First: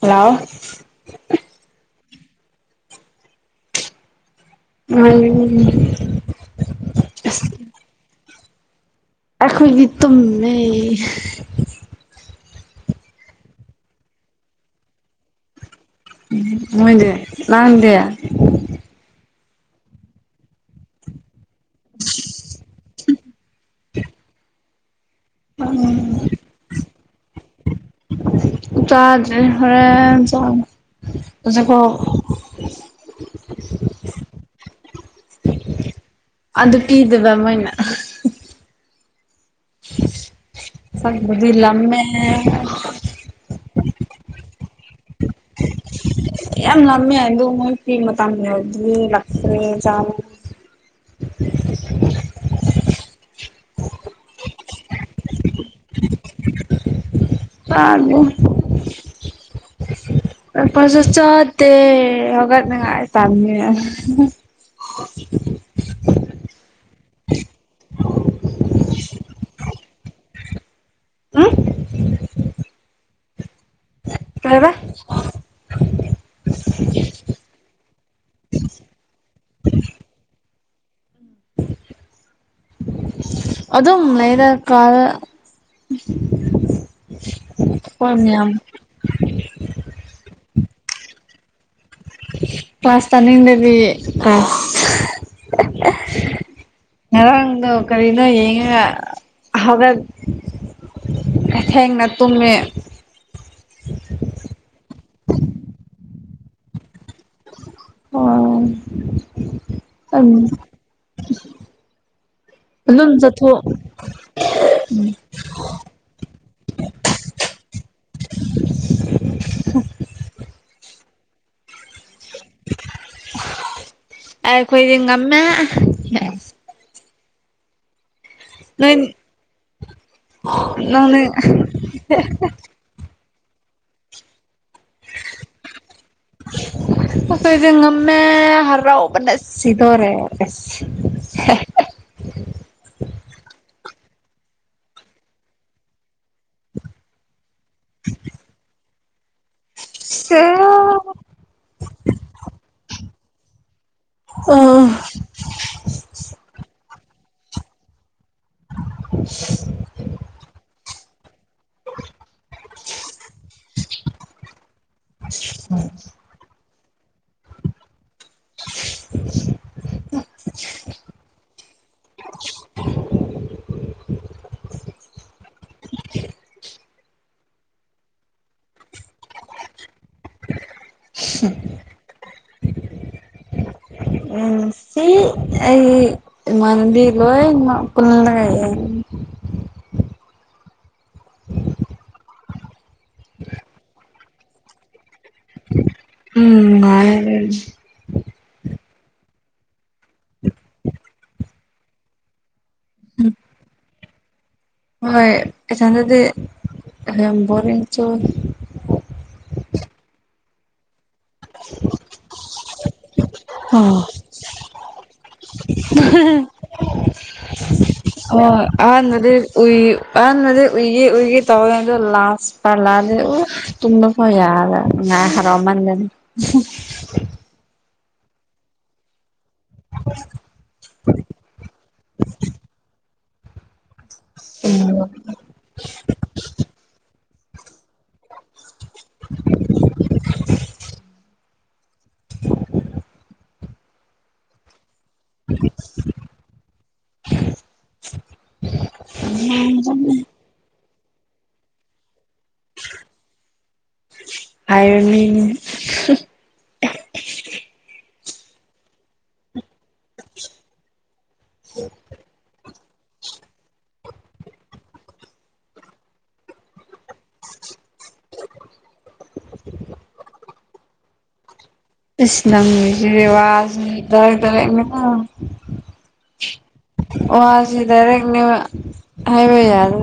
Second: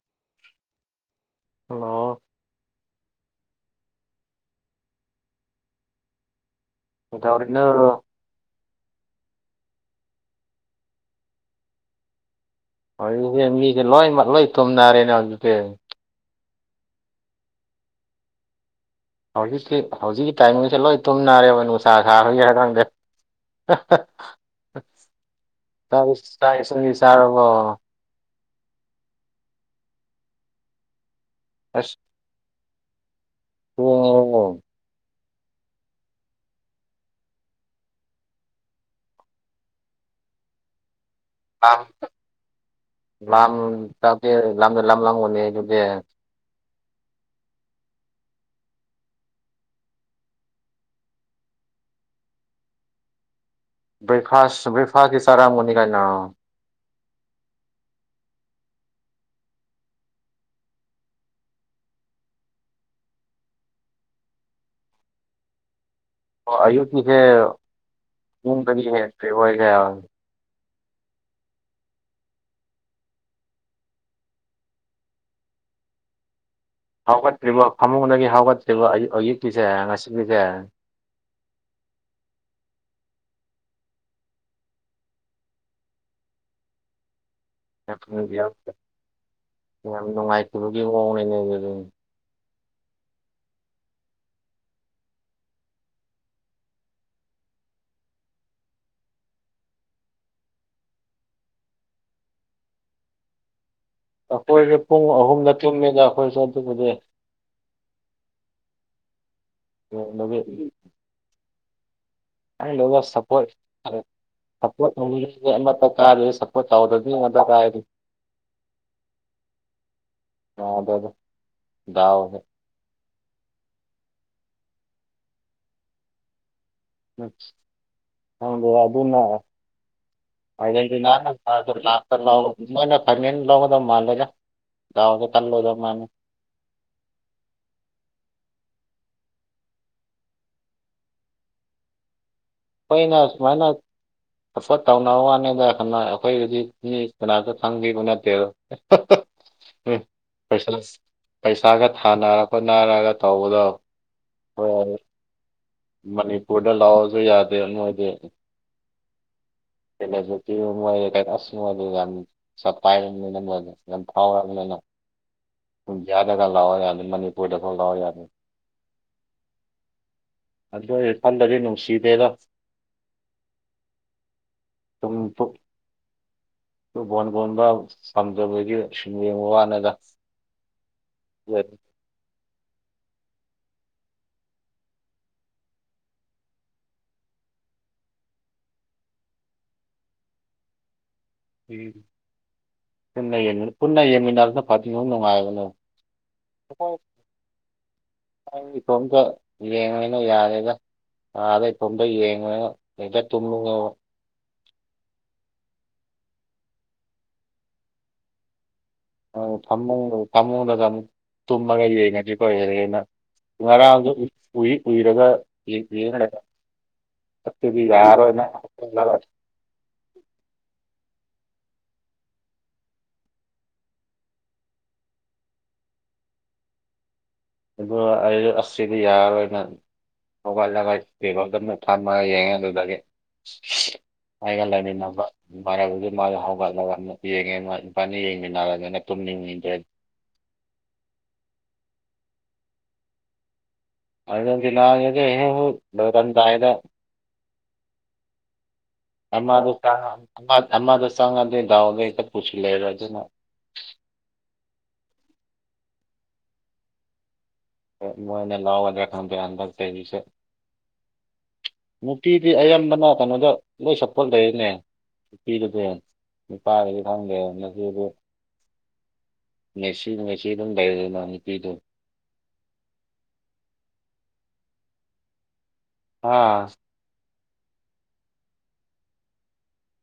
Hello hello ꯎꯝ ꯑ ꯑꯧꯔꯅ ꯑꯩꯈꯣꯏꯒꯤ ꯇꯨꯝꯃꯦ ꯍꯧꯖꯤꯛꯁꯦ ꯃꯤꯁꯦ ꯂꯣꯏꯃꯛ ꯂꯣꯏ ꯊꯨꯝꯅꯔꯦꯅ ꯍꯧꯖꯤꯛꯇꯤ ꯎ ꯍꯣꯏꯗꯦ ꯂꯅꯥꯗꯦ ꯍꯧꯖꯤꯛꯁꯤ ꯍꯧꯖꯤꯛꯀꯤ ꯇꯥꯏꯃꯤꯡꯁꯦ ꯂꯣꯏ ꯇꯨꯝꯅꯔꯦꯕ ꯅꯨꯡꯁꯥ ꯁꯥꯣꯏꯒꯦ ꯍꯥꯏꯔ ꯈꯪꯗꯦ ꯇ ꯁꯥꯏ ꯁ ꯁꯥꯔꯔꯕꯣ ꯆꯗꯔꯤ ꯍꯨꯔꯦꯜ ꯆꯥꯅꯤ ꯍꯨꯖꯤꯛ ꯐꯥꯎ [unintelligible] ꯑꯣ ꯑꯣ ꯑꯗꯨ ꯄꯤꯗꯕ ꯃꯣꯏꯅ ꯂꯥꯝ ꯁꯛꯗꯤꯂꯃꯦꯦ ꯂꯥꯝ ꯆꯥꯛꯗꯦ ꯂꯥꯝꯗ ꯂꯝ ꯂꯥꯡꯒꯅꯤꯖꯤꯁꯦ ꯌꯥꯝ ꯂꯃꯦ ꯍꯥꯏꯗꯣ ꯃꯣꯏ ꯐ꯭ꯔꯤ ꯃꯇꯝ ꯌꯥꯗꯤ ꯂꯥꯛꯈ꯭ꯔꯦ ꯆꯥ ꯕ꯭ꯔꯦꯛꯐꯥꯁ ꯕ꯭ꯔꯦꯛꯐꯥꯁꯇꯤ ꯆꯥꯔꯝꯒꯅꯤ ꯀꯩꯅꯣ ꯇꯥꫪꯕꯣ ꯄꯁ ꯆꯠꯇꯦ ꯍꯧꯒꯠ ꯅꯤꯡꯉꯥꯏ ꯇꯜꯂꯦ ꯑꯌꯨꯀꯤꯁ ꯐ ꯀꯔꯤ ꯐꯦꯔꯏꯒ ꯑ ꯀꯔꯕ ꯍꯧꯒꯠꯇ꯭ꯔꯤꯕ ꯐꯃꯨꯡꯗꯒꯤ ꯍꯧꯒꯠꯇ꯭ꯔꯤꯕ ꯑꯌꯨꯛ ꯑꯌꯨꯛꯀꯤꯁꯦ ꯉꯁꯤꯒꯤꯁꯦ ꯑꯗꯨ ꯑꯗꯨꯝ ꯂꯩꯔ ꯀꯥꯔ ꯌꯥꯝ ꯅꯨꯡꯉꯥꯏꯇꯕꯒꯤ ꯃꯑꯣꯡꯅꯤꯅꯦ ꯑꯗꯨꯗꯤ ꯀ꯭ꯂꯥꯁ ꯇꯥꯅꯤꯡ ꯗꯕꯤ [unintelligible] ꯉꯔꯥꯡꯗꯣ ꯀꯔꯤꯅꯣ ꯌꯦꯡꯉꯒ ꯍꯧꯒꯠ ꯊꯦꯡꯅ ꯇꯨꯝꯃꯤ ꯑꯩꯈꯣꯏꯁꯦ ꯄꯨꯡ ꯑꯍꯨꯝꯗ ꯇꯨꯝꯃꯦꯗ ꯑꯩꯈꯣꯏꯁꯨ ꯑꯗꯨꯕꯨꯗꯤ ꯑꯣ ꯌꯦꯡꯕꯒꯤ ꯎ ꯑ ꯂ ꯁꯄꯣ ꯐꯔ ꯁꯞꯄꯣꯔꯠ ꯇꯧꯅꯤꯡꯉꯁꯦ ꯑꯃꯠꯇ ꯀꯥꯏꯗꯦ ꯁꯞꯄꯣꯔꯠ ꯇꯧꯗꯕꯗꯤ ꯌꯦꯉ ꯗꯔꯀꯥꯔꯗꯤ ꯑꯗ ꯗꯥꯑꯣꯍꯦ ꯑꯈꯣꯏꯗꯤ ꯉꯃꯦ ꯑ ꯍꯪꯗ ꯅꯣꯏ ꯑꯗꯨꯅ ꯅꯪ ꯑꯔꯖꯦꯟꯇꯤꯅꯥꯅ ꯀꯥꯔ ꯂꯥꯁꯇꯇ ꯂꯧ ꯐꯥꯏꯅꯦꯜ ꯂꯧꯒꯗꯕ ꯃꯥꯜꯂꯦꯗ ꯗꯥꯎꯗ ꯀꯜꯂꯣꯏꯗꯧ ꯃꯥꯜꯂꯦ ꯣꯏ ꯉꯃꯦ ꯍꯔꯎ ꯁꯤꯙꯣ ꯔꯦ ꯑꯩꯈꯣꯏꯅ ꯁꯨꯃꯥꯏꯅ ꯁꯞꯄꯣꯔꯠ ꯇꯧꯅꯕ ꯋꯥꯅꯤꯗꯟꯅ ꯑꯩꯈꯣꯏ ꯍꯧꯖꯤꯛꯇꯤ ꯀꯅꯥꯁꯨ ꯈꯪꯕꯤꯕ ꯅꯠꯇꯦꯗ ꯑꯦ ꯄꯩꯁꯥꯒ ꯊꯥꯅꯔ ꯈꯣꯠꯅꯔꯒ ꯇꯧꯕꯗꯣ ꯍꯣꯏ ꯑ ꯃꯅꯤꯄꯨꯔꯗ ꯂꯥꯛꯑꯁꯨ ꯌꯥꯗꯦ ꯅꯣꯏꯗꯤ [unintelligible] ꯁꯨ ꯇ ꯀ ꯑꯁ ꯃ ꯌꯥꯝ ꯁ ꯄꯥꯏꯔ ꯐꯥꯎꯔꯛꯑꯔꯕꯅꯤꯅ ꯎꯝ ꯒ ꯂꯥꯛꯑꯣ ꯌꯥꯅꯤ ꯃꯅꯤꯄꯨꯔꯗ ꯂꯥꯛꯑꯣ ꯌꯥꯅꯤ [unintelligible] ꯑꯗꯨ ꯑꯩ ꯐꯜꯂꯗꯤ ꯅꯨꯡꯁꯤꯗꯦꯔꯣ ꯁꯨꯝ [inaudible] ꯑꯗꯨ ꯕꯣꯟ ꯕꯣꯟꯕ ꯄꯥꯝꯖꯕꯒꯤ ꯁꯨꯝ ꯌꯦꯡꯕ ꯋꯥꯅꯤꯗ [unintelligible] ꯎꯝ ꯁꯤ ꯑꯩ ꯏꯃꯅꯕꯤ ꯂꯣꯏꯃꯛ ꯄꯨꯜꯂꯦ ꯎꯝ ꯄꯨꯟꯅ ꯌꯦꯃꯤ ꯄꯨꯟꯅ ꯌꯦꯃꯤꯅꯔꯗ ꯐ ꯁꯨꯝ ꯅꯨꯡꯉꯥꯏ ꯎꯝ ꯉꯥꯏꯔ ꯑꯩ ꯏꯇꯣꯝꯗ ꯌꯦꯡꯉꯅꯣ ꯌꯥꯔꯦꯗ ꯑꯥꯗ ꯏꯇꯣꯝꯗ ꯌꯦꯡꯉꯣꯏꯅꯣ ꯂꯩꯗ ꯇꯨꯝꯂꯛꯑꯣ ꯍꯣꯏ ꯑꯦꯊꯟꯗꯗꯤ ꯌꯥꯝ ꯕꯣꯔꯤꯡ ꯆꯣ ꯐꯃꯨꯡꯗ ꯐꯃꯨꯡꯗꯗ ꯑꯃꯨꯛ ꯇꯨꯝꯃꯒ ꯌꯦꯡꯅꯗ꯭ꯔꯤꯀꯣꯗꯗꯒꯤ ꯑꯩꯅ ꯑꯣ ꯉꯔꯥꯡꯗ ꯎꯏ ꯎꯏꯔꯒ ꯌꯦ ꯌꯦꯡꯈ꯭ꯔꯦꯒ ꯑꯣ ꯑꯗꯤ ꯎꯏ ꯑꯃꯗꯤ ꯎꯏꯒꯦ ꯎꯏꯒꯦ ꯇꯧꯔꯤꯉꯥꯏꯗ ꯂꯥꯁ ꯄꯂꯗꯦ ꯇꯨꯝꯅ ꯐ ꯌꯥꯔ ꯉ ꯍꯔꯥꯎ ꯃꯥꯟꯗꯅꯤ ꯑꯗꯨ ꯑꯩ ꯑꯁꯤꯗꯤ ꯌꯥꯔꯣꯏꯅ [inaudible] ꯍꯧꯒꯠꯂꯒ ꯇꯦꯕꯥꯜ ꯄꯤꯕꯣ ꯑꯗꯨꯝꯅ ꯊꯝꯃꯒ ꯌꯦꯡꯉꯦ ꯑꯗꯨꯗꯒꯤ ꯑꯩꯒ ꯇꯨꯝꯕ ꯂꯩꯃꯤꯟꯅꯕ ꯏꯃꯥꯟꯅꯕꯗꯨ ꯃꯥꯁ ꯍꯧꯒꯠꯂꯒ ꯌꯦꯡꯉꯦ ꯃꯥ ꯏꯄꯥꯥꯟꯅ ꯌꯦꯡꯃꯤꯟꯅꯔꯕꯅꯤꯅ ꯇꯨꯝꯅꯤꯡꯉꯗ꯭ꯔ [inaudible] ꯑꯩꯅ ꯅꯉꯒꯍ ꯍꯔꯝꯗꯥꯏꯅ ꯑꯃꯗ ꯑꯃꯗ ꯆꯪꯉꯗꯩ ꯗꯥꯎꯗꯩ ꯍꯛꯇ ꯄꯨꯁꯤꯜꯂꯩꯔꯦ ꯑꯗꯨꯅ ꯍꯥꯏꯔꯅꯤ ꯃꯣꯏꯅꯦ ꯂꯥꯎꯑꯣꯦ ꯈꯪꯗꯗ ꯀꯁꯦ ꯅꯨꯄꯤꯗꯤ ꯑꯌꯥꯝꯕꯅ ꯀꯩꯅꯣꯗ ꯂꯣꯏ ꯁꯞꯐ ꯂꯩꯅꯦ ꯅꯨꯄꯤꯗ ꯐꯦꯟ ꯅꯨꯄꯥꯗꯗꯤ ꯈꯪꯗꯦ ꯉꯁꯤ ꯑꯗꯨ ꯉꯦꯁꯤ ꯉꯦꯁꯤ ꯑꯗꯨꯝ ꯂꯩꯔꯗꯅ ꯅꯨꯄꯤꯗꯨꯣ ꯏꯁꯁꯅ ꯔꯋꯥꯖ ꯗꯔ ꯇꯔ ꯑꯥ ꯋꯥ ꯁꯤ ꯗꯥꯏꯔꯦꯛꯅꯦ ꯍꯥꯏꯕ ꯌꯥꯔ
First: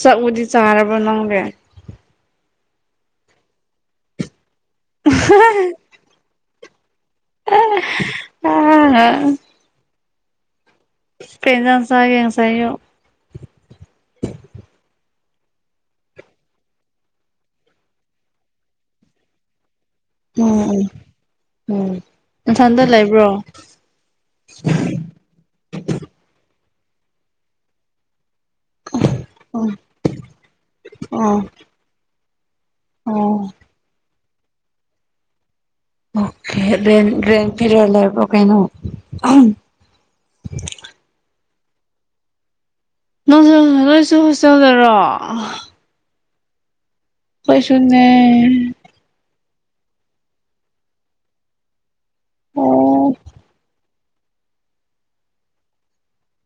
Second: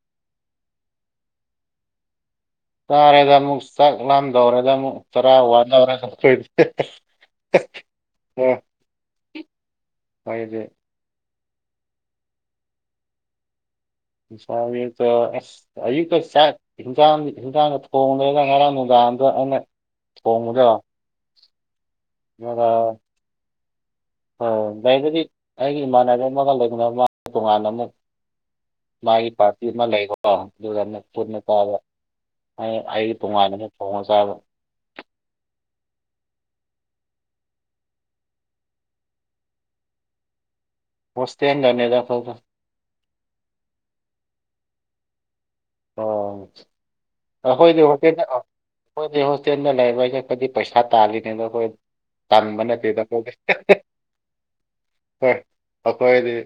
ꯆꯥꯛꯎꯗꯤ ꯆꯥꯔꯕ ꯅꯪꯒꯦ ꯆꯥꯔꯦꯗ ꯑꯃꯨꯛ ꯆꯥꯛ ꯂꯥꯝꯗꯧꯔꯦꯗ ꯑꯃꯨꯛ ꯆꯔꯥ ꯋꯥꯟꯗꯧꯔꯦꯗ ꯑꯃꯨꯛ ꯑꯣ ꯍꯁꯦ ꯐꯦꯟ ꯁꯥꯏ ꯌꯦ ꯁꯥꯏꯌꯣ ꯎꯄꯥꯏ ꯂꯇꯥ ꯑꯁ ꯑꯌꯨꯛꯇ ꯆꯥꯛ ꯍꯤꯟꯖꯥꯡ ꯍꯤꯟꯖꯥꯡꯗ ꯊꯣꯡꯗꯔꯒ ꯉꯔꯥꯡ ꯅꯨꯡꯗꯥꯡꯗꯣ ꯑꯩꯅ ꯎꯝ ꯐꯉꯗꯣ ꯎꯝ ꯕ꯭ꯔꯣ ꯑꯣ ꯏꯒꯗꯤ ꯑꯩꯒꯤ ꯏꯃꯥꯟꯅꯕ ꯑꯃꯒ ꯂꯩꯅꯅ ꯃꯥ ꯇꯣꯉꯥꯟꯅ ꯑꯃꯨꯛ ꯃꯥꯒꯤ ꯄꯥꯔꯇꯤ ꯑꯣ ꯑꯃ ꯂꯩꯀꯣ ꯑꯗꯨꯒꯅ ꯑꯣ ꯄꯨꯟꯅ ꯇꯥꯕ ꯑꯩꯒꯤ ꯑꯣ ꯇꯣꯉꯥꯟꯅꯁꯦ ꯄꯣꯡꯉ ꯆꯥꯕ ꯑꯣꯦ ꯐꯤ ꯂ ꯀꯩꯅꯣ ꯍꯣꯁꯇꯦꯅꯤꯗ ꯊꯧ ꯊꯧ ꯅꯣꯡꯖ ꯂꯣꯏꯁꯨ ꯍꯣꯁꯇꯦꯜꯗꯔꯣ ꯑꯣ ꯑꯩꯈꯣꯏꯗꯤ ꯑꯩꯈꯣꯏꯁꯨꯅꯦ ꯍꯀꯦꯗ ꯑꯩꯈꯣꯏꯗꯤ ꯍꯣꯁꯇꯦꯜꯗ ꯂꯩꯕꯩꯁꯦ ꯑꯩꯄꯣꯏꯗꯤ ꯄꯩꯁꯥ ꯇꯥꯜꯂꯤꯅꯤꯗ ꯑꯩꯈꯣꯏ ꯇꯝꯕ ꯅꯠꯇꯦꯗ ꯑꯣ ꯑꯩꯈꯣꯏꯗꯤ ꯍ ꯑꯈꯗꯤ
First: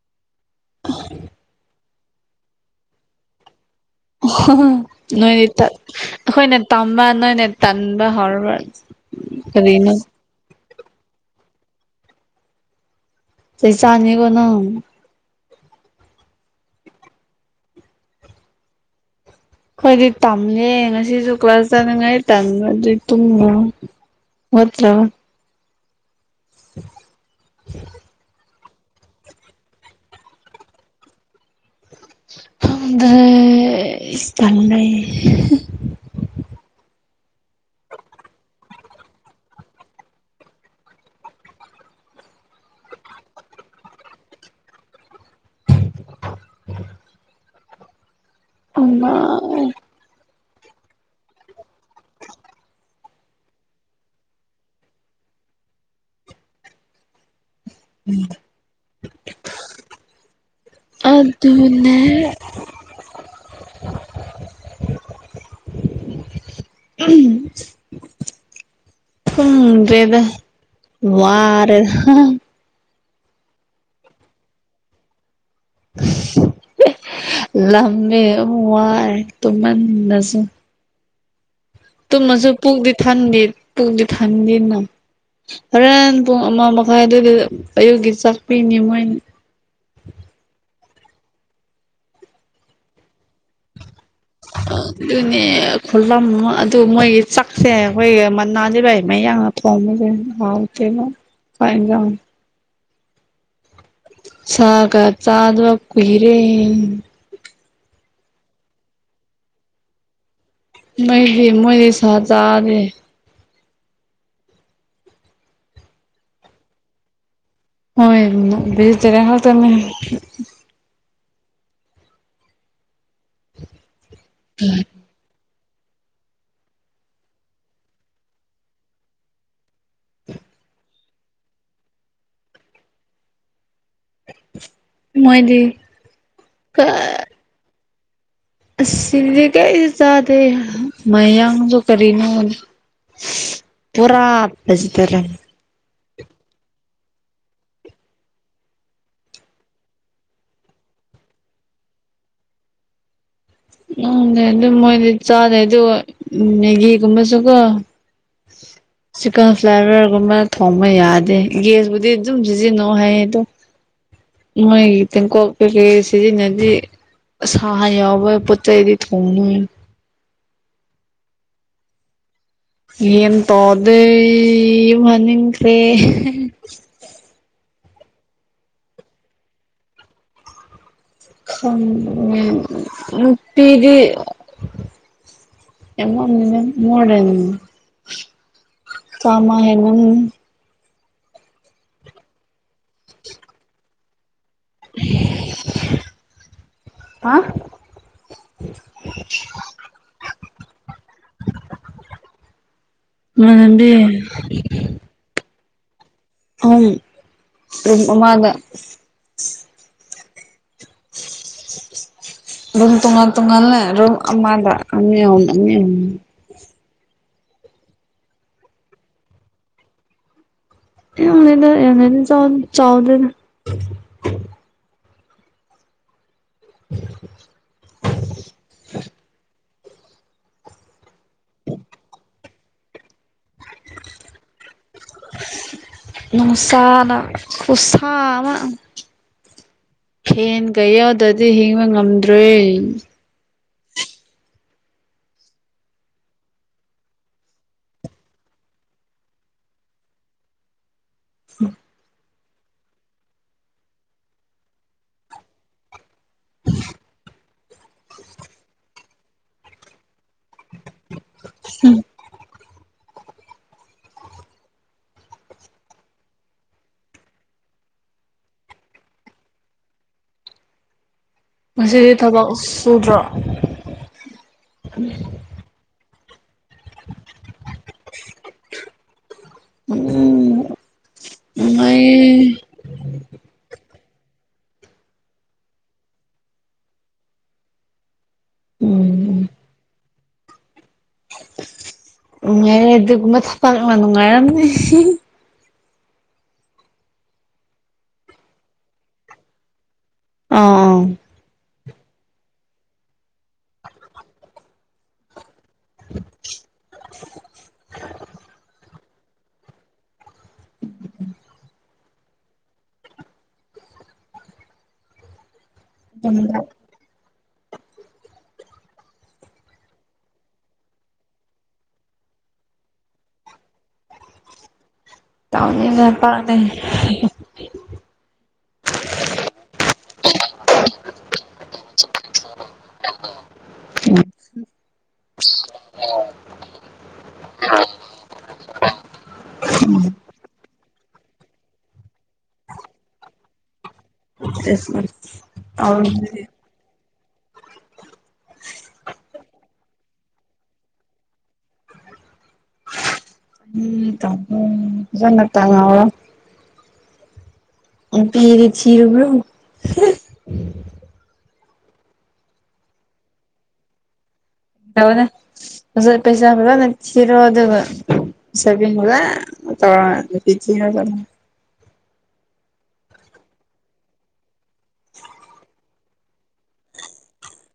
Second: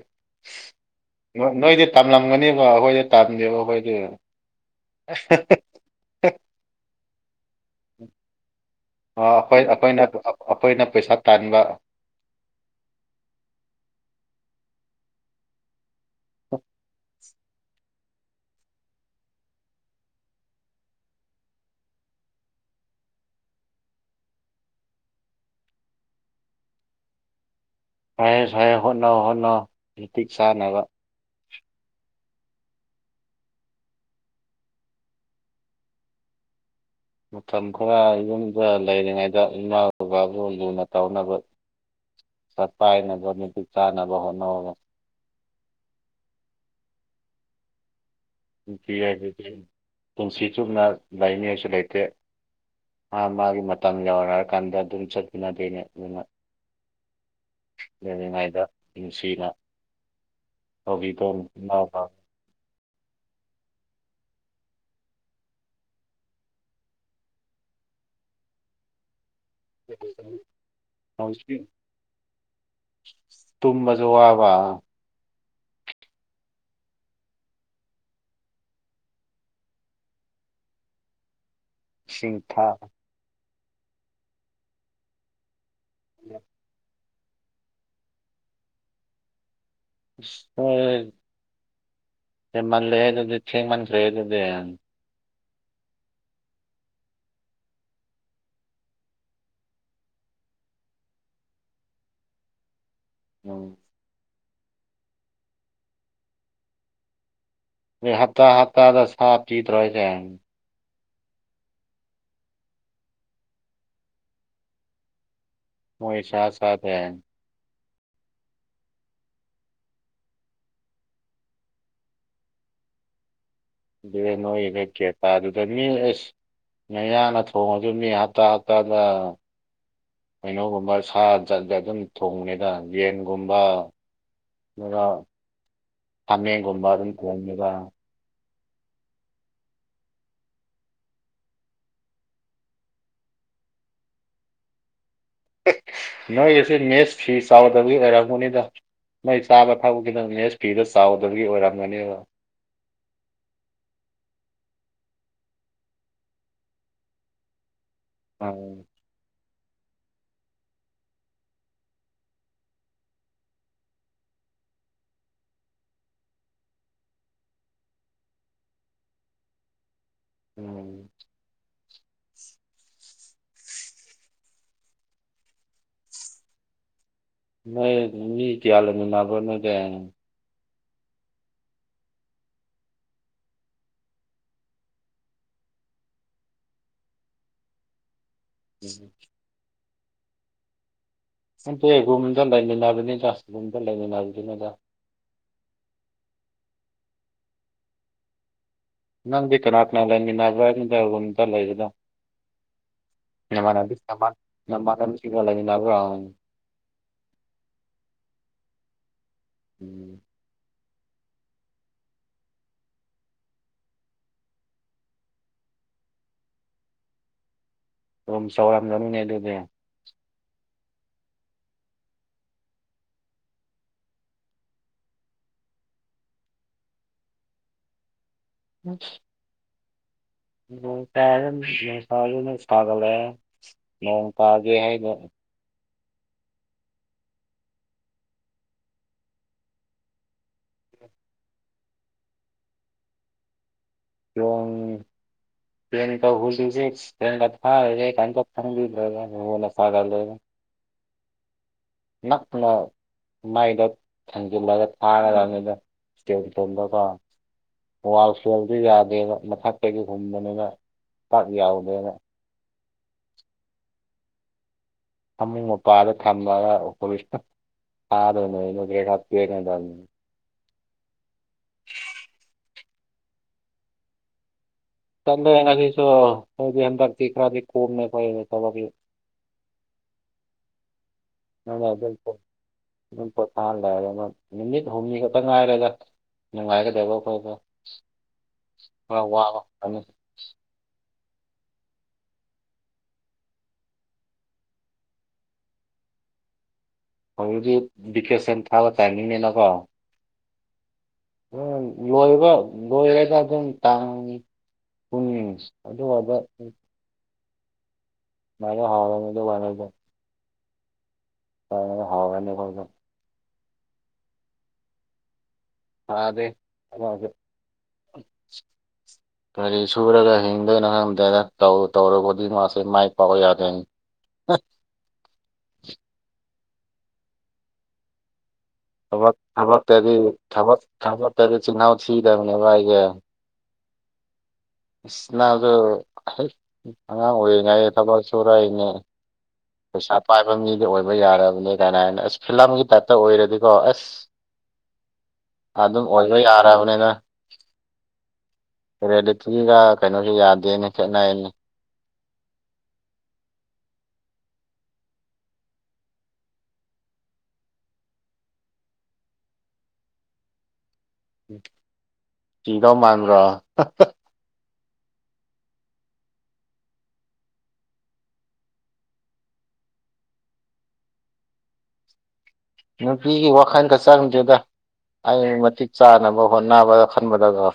ꯅꯣꯏꯗꯤ ꯇꯝꯂꯝꯒꯅꯤꯕꯣ ꯑꯩꯈꯣꯏꯗꯤ ꯇꯝꯗꯦ ꯑꯩꯈꯣꯏꯗꯤ ꯅꯣꯏꯗꯤ ꯑꯩꯈꯣꯏꯅ ꯇꯝꯕ ꯅꯣꯏꯅꯥ ꯇꯝꯕ ꯍꯧꯔꯕ ꯑ, ꯑꯩꯈꯣꯏ ꯀꯔꯤ ꯑꯩꯈꯣꯏꯅ ꯑꯩꯈꯣꯏꯅ ꯄꯩꯁꯥ ꯇꯥꯟꯕ ꯇꯩ ꯆꯅꯤꯒꯣꯅꯣ [inaudible] ꯍꯣꯏꯗꯤ ꯇꯝꯃꯦ ꯉꯁꯤꯁꯨ ꯀ꯭ꯂꯥꯁ ꯆꯥꯅꯉꯥꯏ ꯇꯝꯃ ꯑꯗꯨꯗꯤ ꯇꯨꯝꯃꯣ ꯍꯠꯇ꯭ꯔ [inaudible] ꯐꯔꯦ ꯐꯦ ꯍꯣꯠꯅꯧ ꯍꯣꯠꯅꯧ ꯃꯇꯤꯛ ꯆꯥꯅꯕ ꯍꯗ ꯆꯂ ꯂꯩ ꯃꯇꯝ ꯈꯔ ꯌꯨꯝꯗ ꯂꯩꯔꯤꯉꯩꯗ ꯏꯃꯥ ꯕꯥꯕꯥꯕꯨ ꯂꯨꯅ ꯇꯧꯅꯕ ꯄꯥꯏꯅꯕ ꯃꯇꯤꯛ ꯆꯥꯅꯕ ꯍꯣꯠꯅꯕꯔꯒ ꯅꯨꯄꯤ ꯑꯃ ꯍꯥꯏꯕꯗꯤ ꯄꯨꯟꯁꯤ ꯆꯨꯞꯅ ꯂꯥꯏꯅꯤꯡ ꯍꯥꯏꯁꯨ ꯂꯩꯇꯦ ꯃꯥ ꯃꯥꯒꯤ ꯃꯇꯝ ꯌꯧꯔꯦ ꯍꯥꯏꯔꯀꯥꯟꯗ ꯑꯗꯨꯝ ꯆꯠꯃꯤꯟꯅꯗꯣꯏꯅꯦ ꯑꯗꯨꯅ ꯂꯩꯔꯤꯉꯩꯗ ꯅꯨꯡꯁꯤꯅ ꯇꯧꯕꯤꯕ ꯑꯗꯨꯅ ꯏꯅꯥꯎꯄꯥ ꯎꯝ ꯎꯗꯦꯗ ꯍꯧꯖꯤꯛꯇꯤ ꯋꯥꯔꯦ ꯇꯨꯝꯕꯁꯨ ꯋꯥꯕ ꯂꯝꯃꯦ ꯋꯥꯏ ꯇꯨꯃꯟꯟꯅꯁꯨ ꯏꯁꯤꯡ ꯇꯨꯝꯃꯁꯨ ꯊꯥ ꯄꯨꯛꯗꯤ ꯊꯟꯕꯤ ꯄꯨꯒꯗꯤꯊꯟꯕꯤꯅ ꯍꯣꯔꯦꯟ ꯄꯨꯡ ꯑꯃ ꯃꯈꯥꯏ ꯑꯗꯨꯏꯗ ꯑꯌꯨꯛꯀꯤ ꯆꯥꯛꯄꯤꯅꯤ ꯃꯣꯏꯅ꯫ ꯍꯣꯏ ꯃꯜꯗꯗꯤ ꯊꯦꯡ ꯃꯟ꯭ꯔꯦ ꯍꯗꯗꯤꯦ ꯑꯗꯨꯅꯦ ꯈꯨꯠꯂꯝ ꯑꯗꯨ ꯃꯣꯏꯒꯤ ꯆꯥꯛꯁꯦ ꯑꯩꯈꯣꯏ ꯃꯅꯥ ꯂꯩꯕ ꯃꯌꯥ ꯊ ꯍꯥꯎꯦ ꯐꯥꯏꯖ ꯎꯝ ꯁꯥꯒ ꯆꯥꯗꯋꯥ ꯀꯨꯏꯔꯦ ꯑꯩ ꯍꯞꯇꯥ ꯍꯥꯞꯇꯥꯗ ꯁꯥ ꯄꯤꯗꯔꯤ ꯍꯥꯏꯁꯦ ꯃꯣꯏꯗꯤ ꯃꯣꯏꯗꯤ ꯁꯖꯥꯗꯦ ꯃꯣꯏ ꯁꯥ ꯁꯥ ꯍꯥꯏ ꯍꯣꯏ ꯇꯔꯉ ꯇꯝꯃꯦ ꯑꯗꯨꯦ ꯅꯣꯣꯏ ꯂꯩ ꯀꯦꯦ ꯑꯗꯨꯗ ꯃꯤ ꯑꯦꯁ ꯃꯌꯥꯅ ꯊꯣꯡꯉꯁꯨ ꯃꯤ ꯍꯞꯇꯥ ꯍꯞꯇꯥꯗ ꯀꯩꯅꯣꯒꯨꯝꯕ ꯁꯥꯠ ꯑꯗꯨꯝ ꯊꯣꯡꯅꯤꯗ ꯌꯦꯟꯒꯨꯝꯕ ꯃꯣꯏꯗꯤ ꯍꯥꯃꯦꯡꯒꯨꯝꯕ ꯑꯗꯨꯝ ꯀꯣꯡꯉꯒ ꯑꯁ ꯁꯤꯗꯗꯤ ꯀꯔꯤꯁꯨ ꯆꯥꯗꯦ ꯃꯌꯥꯡꯁꯨ ꯀꯔꯤꯅꯣ ꯄꯨꯔꯥ [unintelligible] ꯑꯦꯍ ꯅꯣꯏꯒꯤꯁꯦ ꯃꯦꯁ ꯐꯤ ꯆꯥꯎꯗꯕꯒꯤ ꯑꯣꯏꯔꯝꯒꯅꯤꯗ ꯃꯩ ꯆꯥꯕ ꯊꯛ ꯈꯤꯗꯪꯅꯦꯁ ꯐꯤꯗ ꯆꯥꯎꯗꯒꯤ ꯑꯣꯏꯔꯝꯒꯅꯦꯕ ꯎꯝ ꯑꯗꯨꯝ ꯃꯣꯏꯗꯤ ꯆꯥꯗꯩ ꯑꯗꯨ ꯃꯦꯒꯤꯒꯨꯝꯕꯁꯨꯀꯣ [unintelligible] ꯆꯤꯛꯀꯟ ꯐ꯭ꯂꯦꯚꯔꯒꯨꯝꯕ ꯊꯣꯡꯕ ꯌꯥꯗꯦ ꯒꯦꯁꯕꯨꯨꯗꯤ ꯑꯗꯨꯝ ꯁꯤꯖꯤꯟꯅꯧ ꯍꯥꯏꯌꯦ ꯑꯗꯣ ꯃꯣꯏꯒꯤ ꯇꯦꯡꯀꯣꯛ ꯀꯩꯀꯩ ꯁꯤꯖꯤꯟꯅꯗꯤ ꯁꯥ ꯌꯥꯎꯕꯩ ꯄꯣꯠ__ ꯇꯩꯗꯤ ꯊꯣꯡꯅꯨ__ [unintelligible] ꯎꯝ ꯒ꯭ꯌꯦꯟ ꯇꯥꯗꯦ ꯌꯨꯝ ꯍꯟꯅꯤꯡꯈ꯭ꯔꯦ ꯅꯣꯏ ꯑꯗꯨꯗ ꯃꯤ ꯀꯌꯥ ꯂꯩꯃꯤꯟꯅꯕꯔꯥ ꯅꯣꯏꯗꯦ ꯈꯪꯉꯦ ꯅꯨꯄꯤꯗꯤ ꯑꯩꯉꯣꯟꯗ ꯅꯪ ꯃꯣꯔꯡ ꯎꯝ ꯀꯥꯃ ꯍꯥꯏꯕꯅꯤꯅꯦ [unintelligible] [unintelligible] ꯔꯨꯝꯗ ꯂꯩꯃꯤꯟꯅꯥꯕꯅꯤꯗ ꯔꯨꯝꯗ ꯂꯩꯃꯤꯟꯅꯥꯕꯗꯨꯅꯦꯗꯥ [unintelligible] ꯍꯥꯥ ꯅꯪꯗꯤ ꯀꯅꯥꯅꯥ ꯂꯩꯃꯤꯅꯕ꯭ꯔꯥ [unintelligible] ꯔꯨꯝꯗ ꯂꯩꯕꯗꯣ ꯏꯃꯥꯟꯅꯕꯤ ꯅꯃꯥꯟꯅꯕꯤ ꯁꯤꯡꯒ ꯂꯩꯃꯤꯟꯅꯕ꯭ꯔꯥ [unintelligible] [unintelligible] ꯎꯝ [inaudible] ꯔꯨꯝ ꯇꯣꯉꯥꯜ ꯇꯣꯉꯥꯜꯂꯦ ꯔꯨꯝ ꯑꯃꯗ ꯃꯤ ꯑꯍꯨꯝ [unintelligible] ꯔꯨꯝ ꯆꯥꯎꯔꯝꯒꯅꯤꯅꯦ ꯑꯗꯨꯗꯤ [unintelligible] ꯆꯥꯎꯗꯦꯗ [unintelligible] ꯅꯣꯡ ꯇꯥꯏꯔꯥ ꯅꯨꯡ ꯅꯨꯡꯁꯥꯖꯨ ꯑꯗꯨꯝ ꯁꯥꯒꯠꯂꯛꯑꯦ ꯅꯣꯡ ꯇꯥꯒꯦ ꯍꯥꯏꯅ ꯅꯨꯡꯁꯥꯅ ꯈꯨꯁꯥ ꯑꯃ ꯐꯦꯟꯒ ꯌꯥꯎꯗꯗꯤ ꯍꯤꯡꯕ ꯉꯝꯗ꯭ꯔꯦ [unintelligible] ꯐꯦꯟꯒ [unintelligible] [unintelligible] ꯅꯛꯀꯂꯣꯏ ꯃꯥꯏꯗ ꯊꯥꯡꯖꯤꯜꯂꯒ ꯊꯥꯒꯗꯕꯅꯦꯗ ꯏꯁ꯭ꯇꯦꯟ__ [unintelligible] ꯋꯥꯜ ꯐꯦꯜꯗꯨ ꯌꯥꯗꯦꯕ ꯃꯊꯛꯇꯒꯤ ꯍꯨꯝꯕꯅꯦꯕ ꯄꯥꯛ ꯌꯥꯎꯗꯦꯕ ꯐꯃꯨꯡ ꯃꯄꯥꯗ ꯊꯝꯃꯒ [unintelligible] ꯉꯁꯤꯗꯤ ꯊꯕꯛ ꯁꯨꯗ꯭ꯔꯣ ꯆꯠꯂꯦꯍꯦ ꯉꯁꯤꯁꯨ [unintelligible] ꯍꯟꯗꯛꯇꯤ ꯈꯔꯗꯤ ꯀꯣꯝꯃꯦ [unintelligible] ꯊꯕꯛꯁꯨ [unintelligible] ꯅꯪꯅ ꯑꯗꯨꯝ ꯅꯨꯡꯉꯥꯏꯌꯦ ꯑꯗꯨꯝ ꯄꯣꯊꯥ [unintelligible] ꯅꯨꯃꯤꯠ ꯍꯨꯝꯅꯤ ꯈꯛꯇ ꯉꯥꯏꯔꯦꯗꯥ ꯅꯨꯡꯉꯥꯏꯒꯗꯕ ꯈꯣꯏꯗꯣ ꯈꯔ ꯎꯝ ꯋꯥꯕ ꯈꯛꯇꯅꯤ ꯌꯥꯔꯦ ꯑꯗꯨꯒꯨꯝꯕ ꯊꯕꯛ ꯑꯃ ꯅꯨꯡꯉꯥꯏꯔꯝꯅꯤ [unintelligible] ꯍꯧꯖꯤꯛꯇꯤ ꯚꯤꯀꯦꯁꯟ ꯊꯥꯕ ꯇꯥꯏꯃꯤꯡꯅꯤꯅꯀꯣ ꯑꯥꯡ ꯂꯣꯏꯕ ꯂꯣꯏꯦꯔꯗ ꯑꯗꯨꯝ ꯇꯥꯡ ꯄꯨ ꯑꯗꯨ ꯑꯣꯏꯕ ꯃꯥꯔ ꯍꯥꯔ ꯃꯗ ꯋꯥꯅꯗ [unintelligible] ꯍꯥꯎꯔꯅꯤ ꯑꯈꯣꯏꯁꯨ ꯗꯦ ꯑꯥ ꯑꯦ ꯀꯔꯤ ꯁꯨꯔꯒ ꯍꯤꯡꯗꯣꯏꯅꯣ ꯈꯪꯗꯅꯧ ꯇꯧꯔꯔꯕꯣꯗꯤ ꯃꯥꯁꯦ ꯃꯥꯏ ꯄꯥꯛꯄ ꯌꯥꯗꯣꯏꯅꯤ [unintelligible] ꯄꯥꯛꯅꯦ [unintelligible] ꯊꯕꯛ ꯊꯕꯛꯇꯗꯤ ꯊꯕꯛ ꯊꯕꯛꯇꯗꯤ ꯆꯤꯜꯍꯥꯎ ꯊꯤꯗꯕꯅꯦꯕ ꯑꯩꯁꯦ ꯏꯁ [unintelligible] ꯍꯩ ꯑꯉꯥꯡ ꯑꯣꯏꯔꯤꯉꯩꯗ ꯊꯕꯛ ꯁꯨꯔꯛꯏꯅꯤ ꯄꯩꯁꯥ ꯄꯥꯏꯕ ꯃꯤꯗꯤ ꯑꯣꯏꯕ ꯌꯥꯔꯕꯅꯦ [unintelligible] ꯑꯁ ꯐꯤꯂꯝꯒꯤ ꯇꯥꯏꯞꯇ ꯑꯣꯏꯔꯗꯤꯀꯣ ꯑꯁ [unintelligible] ꯑꯗꯨꯝ ꯑꯣꯏꯕ ꯇꯧꯔꯤꯁꯤꯗꯤ ꯌꯥꯔꯕꯅꯤꯗ ꯔꯤꯌꯦꯂꯤꯇꯤꯒ ꯀꯩꯅꯣꯁꯨ ꯌꯥꯗꯦꯅ ꯈꯦꯠꯅꯩꯅꯦ ꯎꯝ [unintelligible] [unintelligible] ꯄꯤꯔꯤ ꯆꯤꯔꯕ꯭ꯔꯣ ꯆꯤꯗꯧ ꯃꯥꯟꯕ꯭ꯔꯣ ꯍꯅꯦ ꯄꯩꯁꯕꯂ ꯅ ꯆꯤꯔꯣ ꯑꯗꯨꯒ [unintelligible] ꯅꯨꯄꯤꯒꯤ ꯋꯥꯈꯜ ꯈ ꯆꯪꯉꯝꯗꯦꯗ ꯑꯩ ꯃꯇꯤꯛ ꯆꯥꯅꯕ ꯍꯣꯠꯅꯕꯗ ꯈꯟꯕꯗ